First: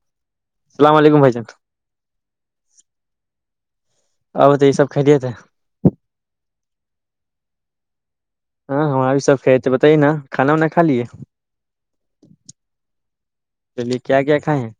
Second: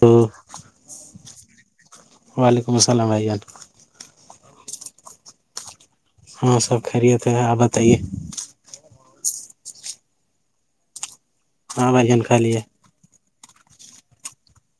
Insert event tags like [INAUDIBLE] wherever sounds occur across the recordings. ہاں السلام علیکم بھائی جان وعلیکم السلام بھائی آ اب تو یہ سب خھرییے تھے ہاں سب خریےت آپ بتائیے ہاں ہاںاں بھی سب کھ تھے بتائیے نا کھانا وانا کا لیے [UNINTELLIGIBLE] چلیے کیا کیا کھائے ہیں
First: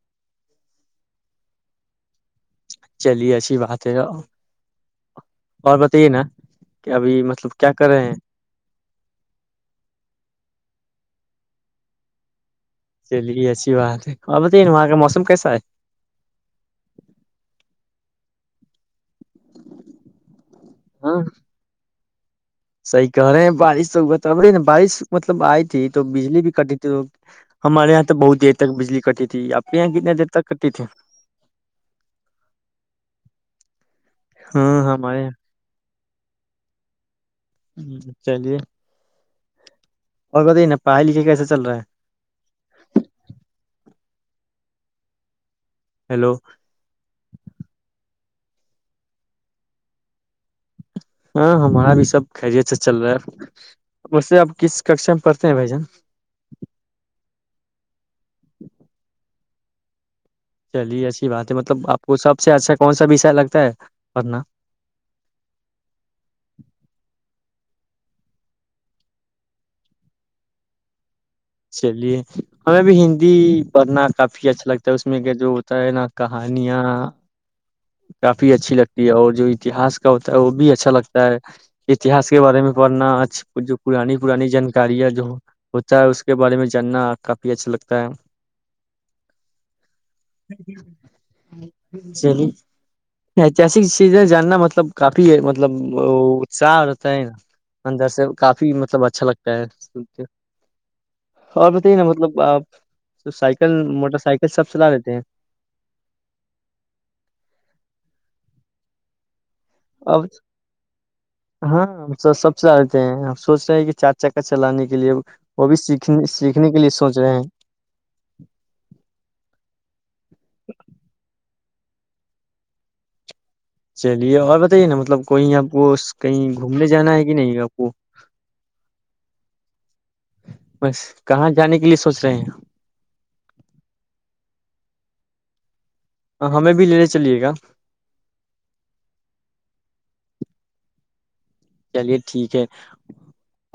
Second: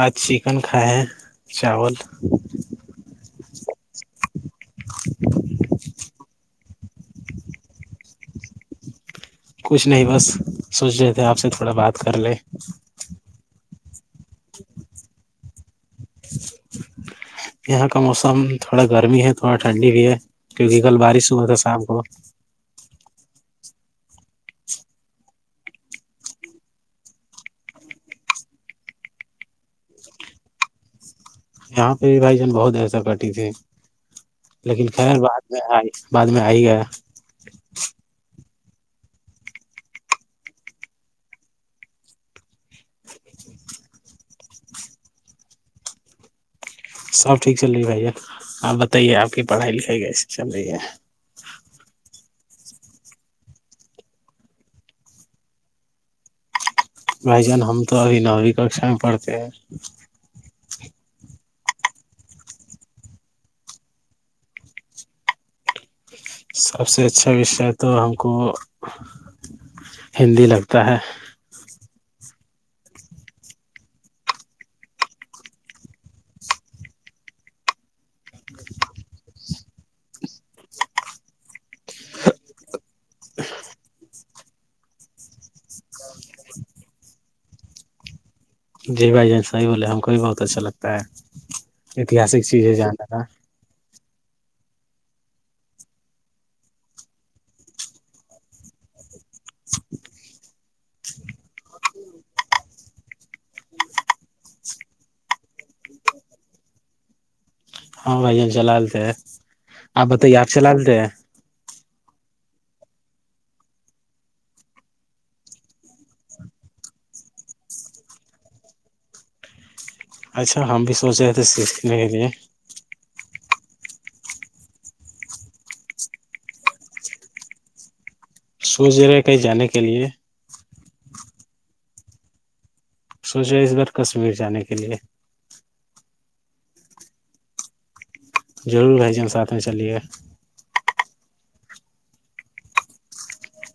آج چکن کھائے ہیں چاول چلیے اچھی بات ہے اور بتے نا کہ ابھی مطلب کیا کر رہے ہیں کچھ نہیں بس سوچ رہے تھے آپ سے تھوڑا بات کر لیں اچھی بات ہے آپ بتائیے نا وہاں کا موسم کیسا ہے یہاں کا موسم تھوڑا گرمی ہے تھوڑا ٹھنڈی بھی ہے کیونکہ کل ہاں بارش ہوا تھا شام کو صحیح کہہ رہے ہیں بارش تو ب رہی نا بارش مطلب آئی تھی تو بجلی بھی کٹی تھی تو ہمارے یہاں تو بہت دیر تک بجلی کٹی تھی آپ کے یہاں کتنے دیر تک کٹی تھی یہاں پہ بھی بھائی جان بہت ایسا کرتی تھے ہاں لیکن خیر ہمارے بعد میں ہے بعد میں آئی گیا چلیے اور کہت نا پڑھائی لکھائی کیسے چل رہا ہے [INAUDIBLE] ہیلو سب ٹھیک چل رہی ہے بھیا آپ بتائیے آپ کی پڑھائی لکھائی کیسیے چل رہی ہے ہاں ہمارا بھی سب خے سے چل رہا ہے ویسے اب کس ککشا میں پڑھتے ہیں بھ جان رہی جان ہم تو ابھی نوویں ککا میں پڑھتے ہیں [INAUDIBLE] چلیے اچھی بات ہے مطلب آپ کو سب سے اچھا کون سا وشے لگتا ہے پھنا سب سے اچھا وشے تو ہم کو ہندی لگتا ہے چلیے ہمیں بھی ہندی پڑھنا کافی اچھا لگتا ہے اس میں کیا جو ہوتا ہے نا کہانیاں کافی اچھی لگتی ہے اور جو اتہاس کا ہوتا ہے وہ بھی اچھا لگتا ہے اتہاس کے بارے میں بورننا آچ جو پاانی پرانی جانکاریاں جو ہوتا ہے اس کے کے بارے میں جاننا کافی اچھا لگتا ہے جی بھائی جان صحیح بولے ہم کو بھی بہت اچھا لگتا ہے ایتہاسک چلیے چیز ہے جاننے کا ایتہسک چیزیں جاننا مطلب کافی مطلب اتساہ رہتا ہے نا اندر سے کافی مطلب اچھا لگتا ہے س اور بتائیے نا مطلب آپ سائیکل موٹر سائیکل سب چلا لیتے ہیں ہاں بھائی ہم چلا لیتے ہیں آپ اب بتائی یار چلا رہتے ہیں تے ہیں ہم سوچ رہے ہیں کہ چار چکر چلانے کے لیے وہ بھی سیکھنے سیکھنے کے لیے سوچ رہے ہیں اچھا ہم بھی سوچ رہے تھے سیک نہیںے چلیے اور بتائیے نا مطلب کوئی آپ کو کہیں گھومنے جانا ہے کہ نہیں آپ کو سوچ رہے ہیں کہیں جانے کے لیے بس کہاں جانے کے لیے سوچ رہے ہیں سوچ رہے اس بار کشمیر جانے کے لیے ہمیں بھی لینے چلیے گا ضرور بھ جان ساتھ میں چلیے چلیے ٹھیک ہے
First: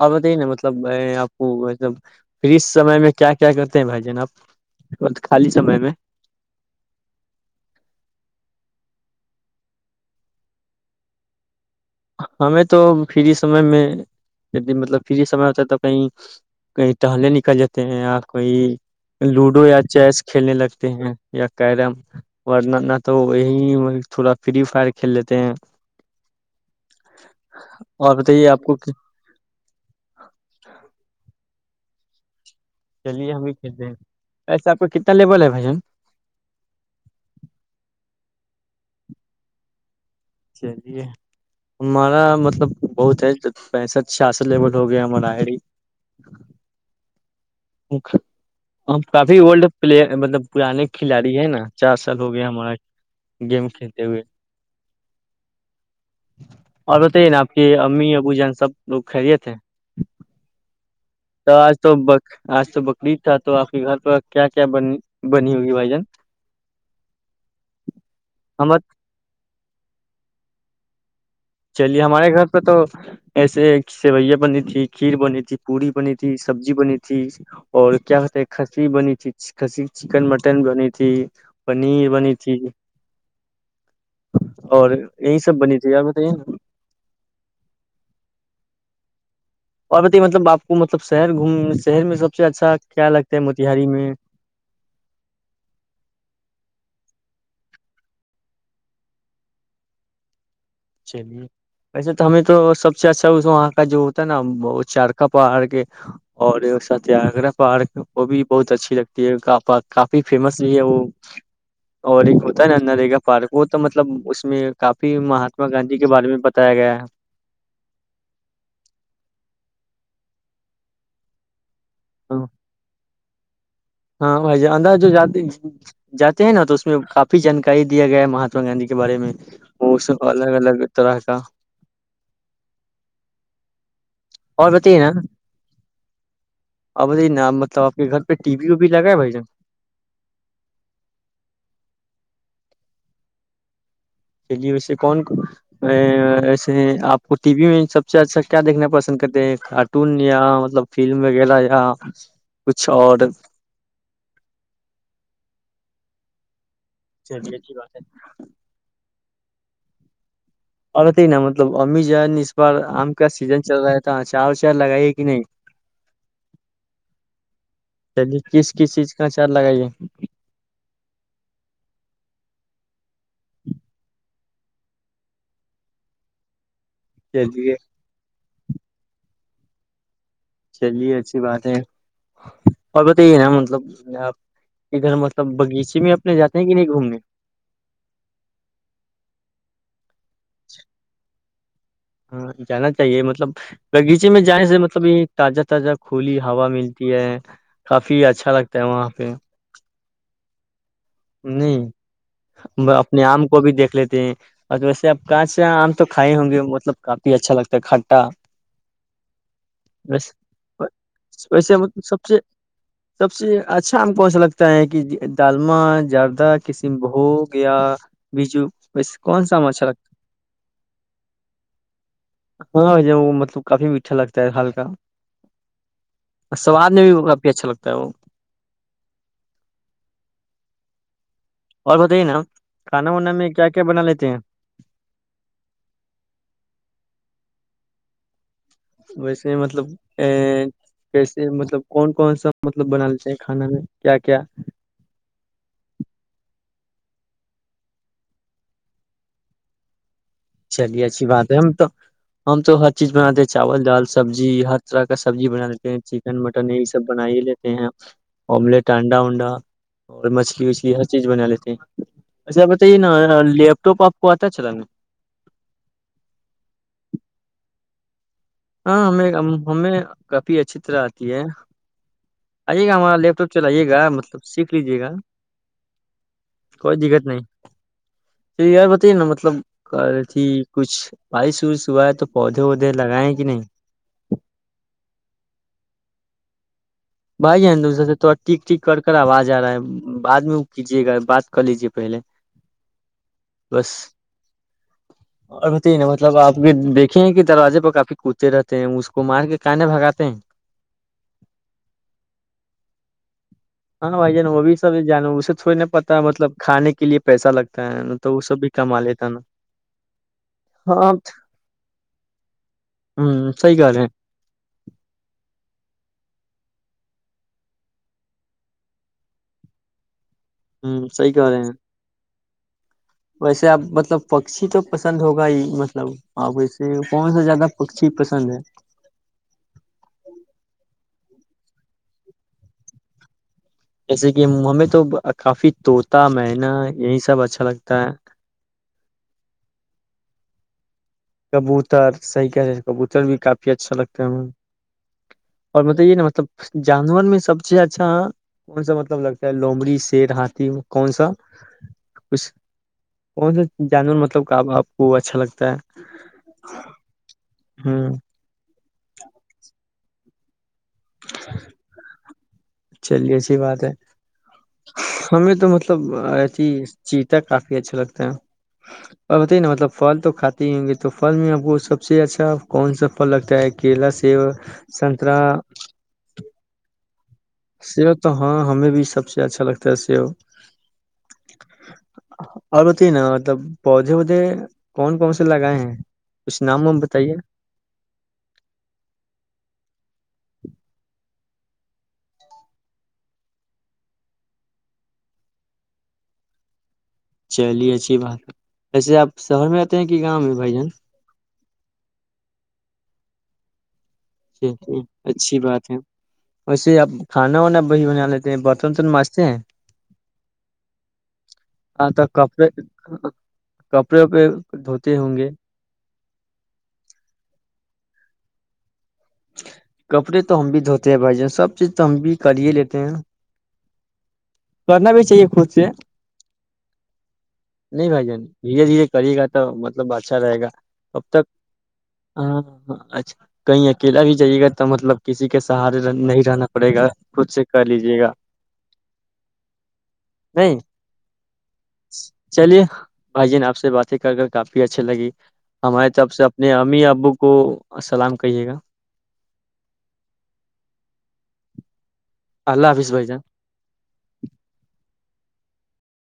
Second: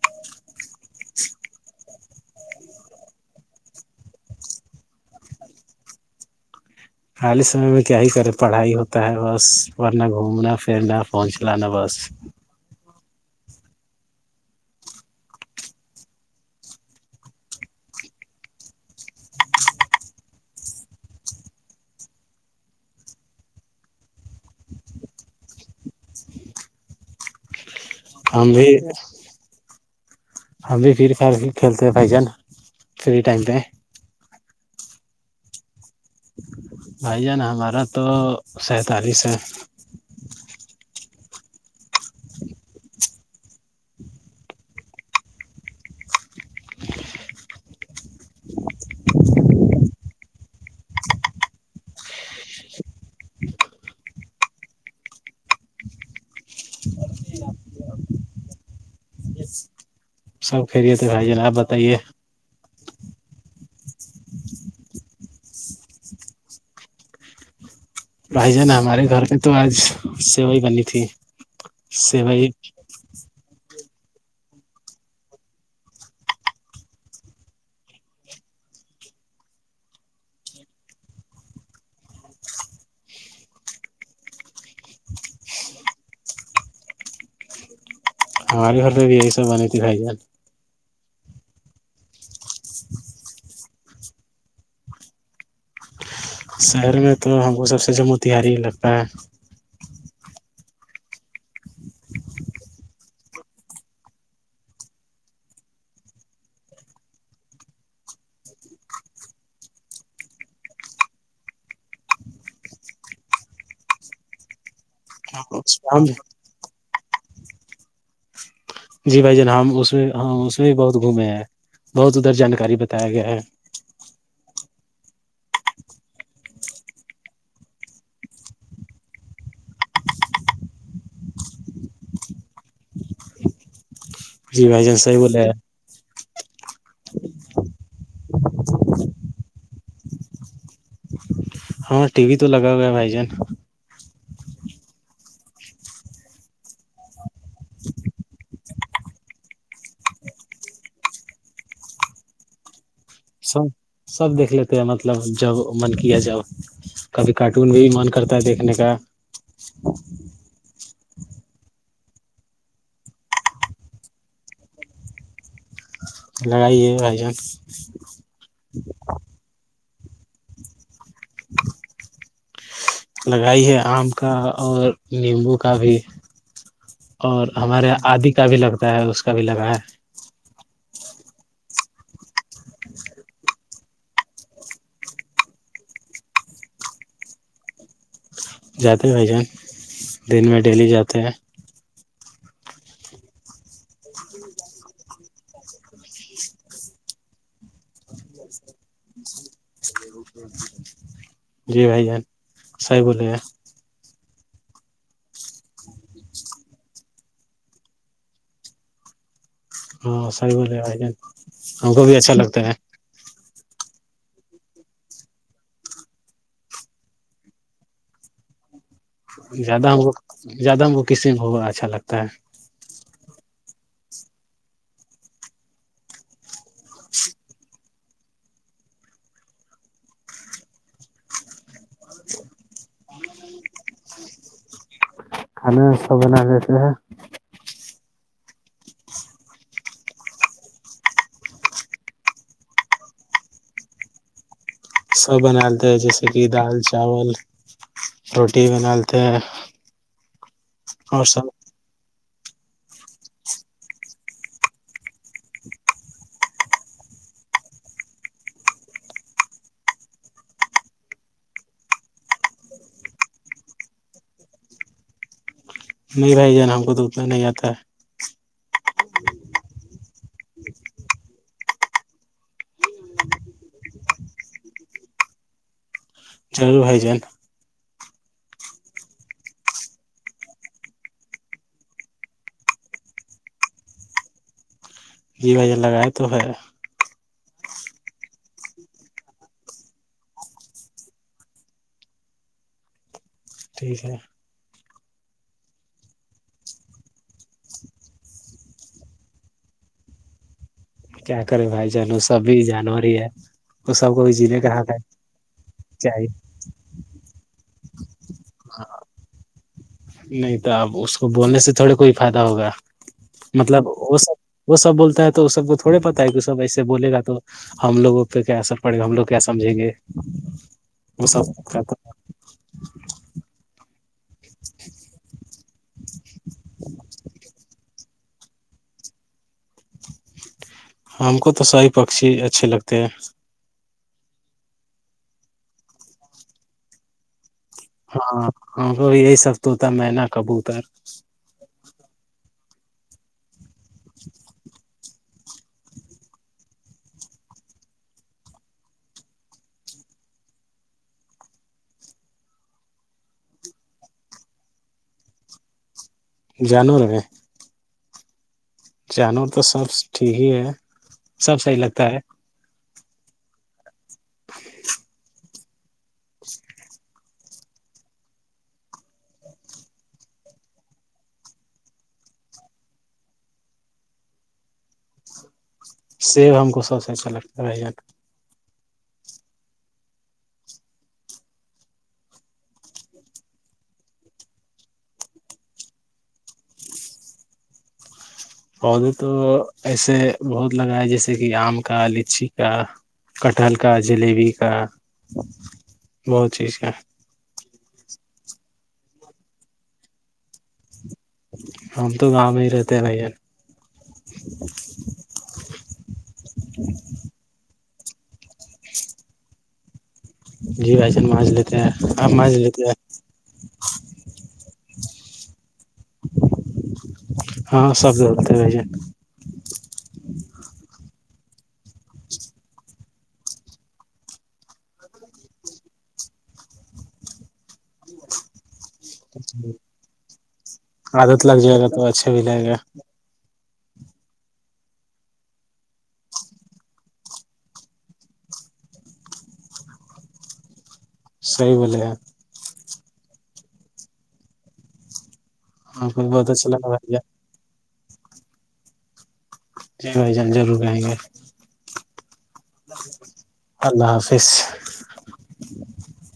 آپ بتائیے نا مطلب آپ کو مطلب پھر اس سمے میں کیا کیا کرتے ہیں بھائی جان آپ خالی سمئے میں خالی سمے میں کیا ہی کرے پڑھائی ہوتا ہے بس ورنہ گھومنا پھرنا پہنچ چلانا بس ہمیں تو فری سمے میں مطلب فری سمے ہوتا ہے تو کہیں کہیں ٹہلنے نکل جاتے ہیں یا کوئی لوڈو یا چیس کھیلنے لگتے ہیں یا کیرم ورنہ نہ تو وہی تھوڑا فری فائر کھیل لیتے ہیں [INAUDIBLE] اور بتائیے ہم آپ کو بھی ہم بھی فری فائر کھیلتے پائی جاانا چلیے ہم بھی کھیلتے ہیں ایسے آپ کو کتنا لیبول ہے بھ جن بھائی جان ہمارا تو سینتالیس ہے چلیے ہمارا مطلب بہت ہے پینسٹ سھیاسٹ لیبول ہو گیا ہماراری ہم کافی وولڈ پلیئر مطلب پرانے کھلاڑی ہیں نا چار سال ہو گیا ہمارا گیم کھیلتے ہوئے اور بتائیے نا آپ کے امی ابو جان سب لوگ کھیلے تھے سوک تو آ تو بک آج تو بک ف تھا تو آپ کے گھر پ کیا کیا ب بنی ہوگی بھائی جن بھائی جان ہمارے گھر پہ تو آج سیو ہی بنی تھی چلیے ہمارے سیوئی گھر پہ تو ایسے سیوئیاں بنی تھی کھیر بنی تھی پوی بنی تھی سبزی بنی تھی اور کیا کہتے ہے کھسی بنی تھی ک چکن مٹن بنی تھی پنیر بنی تھی اور یہی سب بنی تھی اور تین ہماری گھرد بھی ہے اور بت مطلب آپ کو م مطلب شہر گھومنے شہر میں سب سے اچھا کیا لگتا ہے موتیہاری میں [INAUDIBLE] شہر میں تو ہم کو سب سے جو موتہاری لگتا ہے چلی ویسے تو ہمیں تو سب سے اچھا وہاں کا جو ہوتا ہے نا چارکا پارک اور ستیاگرہ پارک وہ بھی بہت اچھی لگتی ہے کافی فیمس بھی ہے وہ اور ایک ہوتا ہے نا نرگا پارک وہ تو مطلب اس میں کافی م ماتما گاندھی ہم کے بارے میں بتایا گیا ہے [INAUDIBLE] جی بھائی جن ہم اس میں ہاں اس میں بھی بہت گھومے ہیں بہت ادھر ہے جانکاری بتایا گیا ہے [INAUDIBLE] ہاں انداز جات جاتے ہیں نا تو اس میں کافی جانکاری دیا گیا ہے مہاتما گاندھی کے بارے میں الگ الگ طرح کا [UNINTELLIGIBLE] جی بھائی جان صح بول رہے ا بائی ن مطلب آپ کے گھر پہ ٹی وی وبی لگا ہے بھائی جان ہاں ٹی وی تو لگا ہو گیا بھائی جان چلیے ویس کون ایسے آپ کو ٹی وی میں سب سے اچھا کیا دیکھنا پسند کرتے ہیں کارٹون یا مطلب فلم وغیرہ یا کچھ اور سب سب دیکھ لیتے ہیں مطلب جب [UNINTELLIGIBLE] من کیا جاؤ کبھی چلیے کارٹون اچھی بھی بات من کرتا ہے دیکھنے کا ہاں [INAUDIBLE] پتے ہی نا مطلب امی جان اس بار آم کا سیزن چل رہا تھا چار و چار لگائیے کہ نہیں [INAUDIBLE] لڑائی ہے بھائی جان [INAUDIBLE] چلیے کس کس چیز کا اچار لگائیے لگائی ہے آم کا اور نیمبو کا بھی [INAUDIBLE] اور چلیے ہمارے یہاں آد [INAUDIBLE] اس کا بھی لگتا ہے اس کا بھی لگا ہے [INAUDIBLE] چلیے اچھی بات ہے اور بتائیے نا مطلب آپ ادھر مطلب بغیچے میں اپنے جاتے ہیں کہ نہیں گھومنے [INAUDIBLE] جاتے ہیں بھائی جان دن میں ڈیلی جاتے ہیں [INAUDIBLE] ہاں جانا چاہیے مطلب بغیچے میں جانے سے مطلب یہ تازہ تازہ کھلی ہوا ملتی ہے کافی اچھا لگتا ہے وہاں پہ [INAUDIBLE] جی نہیں بھائی جان صحیح اپنے بولے ہیں آم کو بھی دیکھ لیتے ہیں [UNINTELLIGIBLE] اور ویسے آپ کانچ یا آم تو کھائے ہوں گے مطلب کافی اچھا لگتا ہے کھٹا [UNINTELLIGIBLE] ہاں بس سر بول ویسے ہم مطلب کو بھی سب اچھا سے لگتا ہے سب سے [UNINTELLIGIBLE] اچھا ہم کو ایسا لگتا ہے کہ دالما [UNINTELLIGIBLE] جرد کسم ہو گیا بیجو [UNINTELLIGIBLE] سا اچھا زیادہ ہم لگتا زیادہ ہم کو کس اچھا لگتا ہے [UNINTELLIGIBLE] اچھا لگتا ہے ہلکا اور سواد میں بھی وہ کافی اچھا لگتا ہے وہ [UNINTELLIGIBLE] اور بتائیے نا کھانا وانا میں کیا کیا بنا لیتے ہیں [UNINTELLIGIBLE] کھانا سب بنا لیتے ہیں [UNINTELLIGIBLE] ویسے مطلب ا کیسے مطلب کون کون سا مطلب بنانا چاہ کھانا میں کیا کیا [UNINTELLIGIBLE] سب بنالتے ہیں جیسے کہ دال چاول روٹی بنالتے ہیں [UNINTELLIGIBLE] چلیے اچھی اور بات سب ہے ہم تو [UNINTELLIGIBLE] ہم تو ہر چیز بناتے ہیں چاول دال سبزی ہر طرح کا سبزی بنا لیتے ہیں چکن مٹن یہی سب بنا ہی لیتے ہیں آملیٹ انانڈا ونڈا اور مچھلی وچھلی ہر چیز بنا لیتے ہیں اچھا بتائیے نا لیپ ٹاپ آپ کو آتا ہے چلا [UNINTELLIGIBLE] نہیں بھائی جان ہم کو تو اتنا نہیں آتا ہے [UNINTELLIGIBLE] ہاں ہمیں ہمیں کافی اچھی طرح آتی ہے آئیے گا ہمارا لیپ ٹاپ چلئیے گا مطلب سیکھ لیجے گا ضرور بھائی جان جی اور بتائیے نا مطلب اھی کچھ بارش وارش ہوا ہے تو پودے وودے لگائے کہ نہیں جی میں نے لگائے تو ہے بھائی دوسرے سے تھوڑا ٹیک ٹیک کر کر آواز آ رہا ہے بعد میں وہ کیجے گا بات کر لیجے پہلے بس ٹھیک ہے [UNINTELLIGIBLE] اور بتایے نا آپ دیکھے ہیں کہ دروازے پر کافی کوتے رہتے ہیں اس کو مار کے کان بھگاتے ہیں کیا کرے بھائی جان سبھی جانور ہی ہے وہ ہاں سب کو بھائی جان وہ جینے بھی کا حق سب ہے جان اسے تھوڑی نہا پتا چاہیے مطلب کھے کے لیے پیسہ لگتا ہے نا تو وہ سب بھی کما لیتا نا نہیں تو اب ہاں اس کو بولنے سے تھوڑے کوئی فائدہ ہوگا ہ صحیح مطلب کہہ رہے ہیں وہ سب وہ سب بولتا ہے تو وہ سب کو تھوڑے پتہ ہے کہ سب ایسے بول گا تو ہم لوگوں پہ کیا اثر پڑے گا ہم لوگ کیا سمھیں گے [UNINTELLIGIBLE] ہوں وہ صحی کہ سب رہے ہیں [UNINTELLIGIBLE] کا ویسے آپ مطلب پکشی تو پسند ہوگا ہی [UNINTELLIGIBLE] مطلب [UNINTELLIGIBLE] آپ کو یونورسڑی میں کون سا زیادہ [UNINTELLIGIBLE] کون سی چیز پسند ہے [UNINTELLIGIBLE] ہم کو تو ساہ پکشی اچھے لگتے ہیں جیسے کہ ہمیں تو کافی طوطا مین یہی سب اچھا لگتا ہے ہاں ہاں کو یہی سب تو تھا میں نہ کبو پرر [UNINTELLIGIBLE] کبوتر صحیح کہ کبوتر بھی کافی اچھا لگتا ہے ہم اور مطلب یہ نا مطلب جانور میں سب سے اچھا کون سا مطلب لگتا ہے لومڑی شیر ہاتھی کون سا کچھ کون سا جانور مطلب آپ کو اچھا لگتا ہے جانور میں ہاں جانور تو سب ٹھیک ہی ہے سب صحی لگتا ہے چلیے اچیح بات ہے ہمیں تو مت [UNINTELLIGIBLE] کافی اچھا لگتا ہے اور بتائیے نا مطلب پھل تو کھاتے ہی ہوں گے تو پھل میں آپ کو سب سے اچھا کون سا پھل لگتا ہے کیلا سیب سنترا سیب ہم کو سب سے اچھا لگتا ہے بھائی س جان تو ہاں ہمیں بھی سب سے اچھا لگتا ہے سو اور بتے نا مطلب پودے وودے کون کون سے لگائے ہیں اس نام میں ہم بتائیے پودے تو ایسے بہت لگا ہے جیسے کہ آم کا لچی کا کٹہل کا جلیبی کا بہت چیز کا چلیے اچھی بات ہے جیسے آپ شہر میں آتے ہیں کہ گاؤں میں بھائی جان ہم تو گاؤں میں ہی رہتے ہیں ب ج ج اچھی بات ہے ویسے اب کھانا وانا وہی بنا لیتے ہیں برتن تون مانچتے ہیں جی بھائی جان مانج لیتے ہیں ہاں تو آپ مانج کپڑے لیتے ہیں کپڑے وپڑے دھوتے ہوں گے سبولتے رہ ج کپڑے تو ہم بھی دھوتے ہیں بھائی جن سب چیز تو ہم بھی کر ہی لیتے ہیں کرنا بھی چاہیے خود سے نہیں بھائی جان دھیرے دھیرے کرے گا تو مطلب اچھا رہے گا اب تک عادت لگ جائے گا تو اچھا بھی ہاں لگے گا ہاں اچھا کہئی اکیلا بھی جائیے گا تو مطلب کسی کے سہارے نہیں رہنا پڑے گا کچھ سے کر لیجیے گا نہیں صی بولے ہیں چلیے بھائی جن آپ سے باتیں کر کر کافی اچھے لگی ہاں ہماری طرف سے بہت اچھا اپنے لگا امی بھائی جان ابو کو اور سلام کہیے گا جی بھائی جان ضرور گائیں گے اللہ حافظ بھائی جان اللہ حافظ [UNINTELLIGIBLE]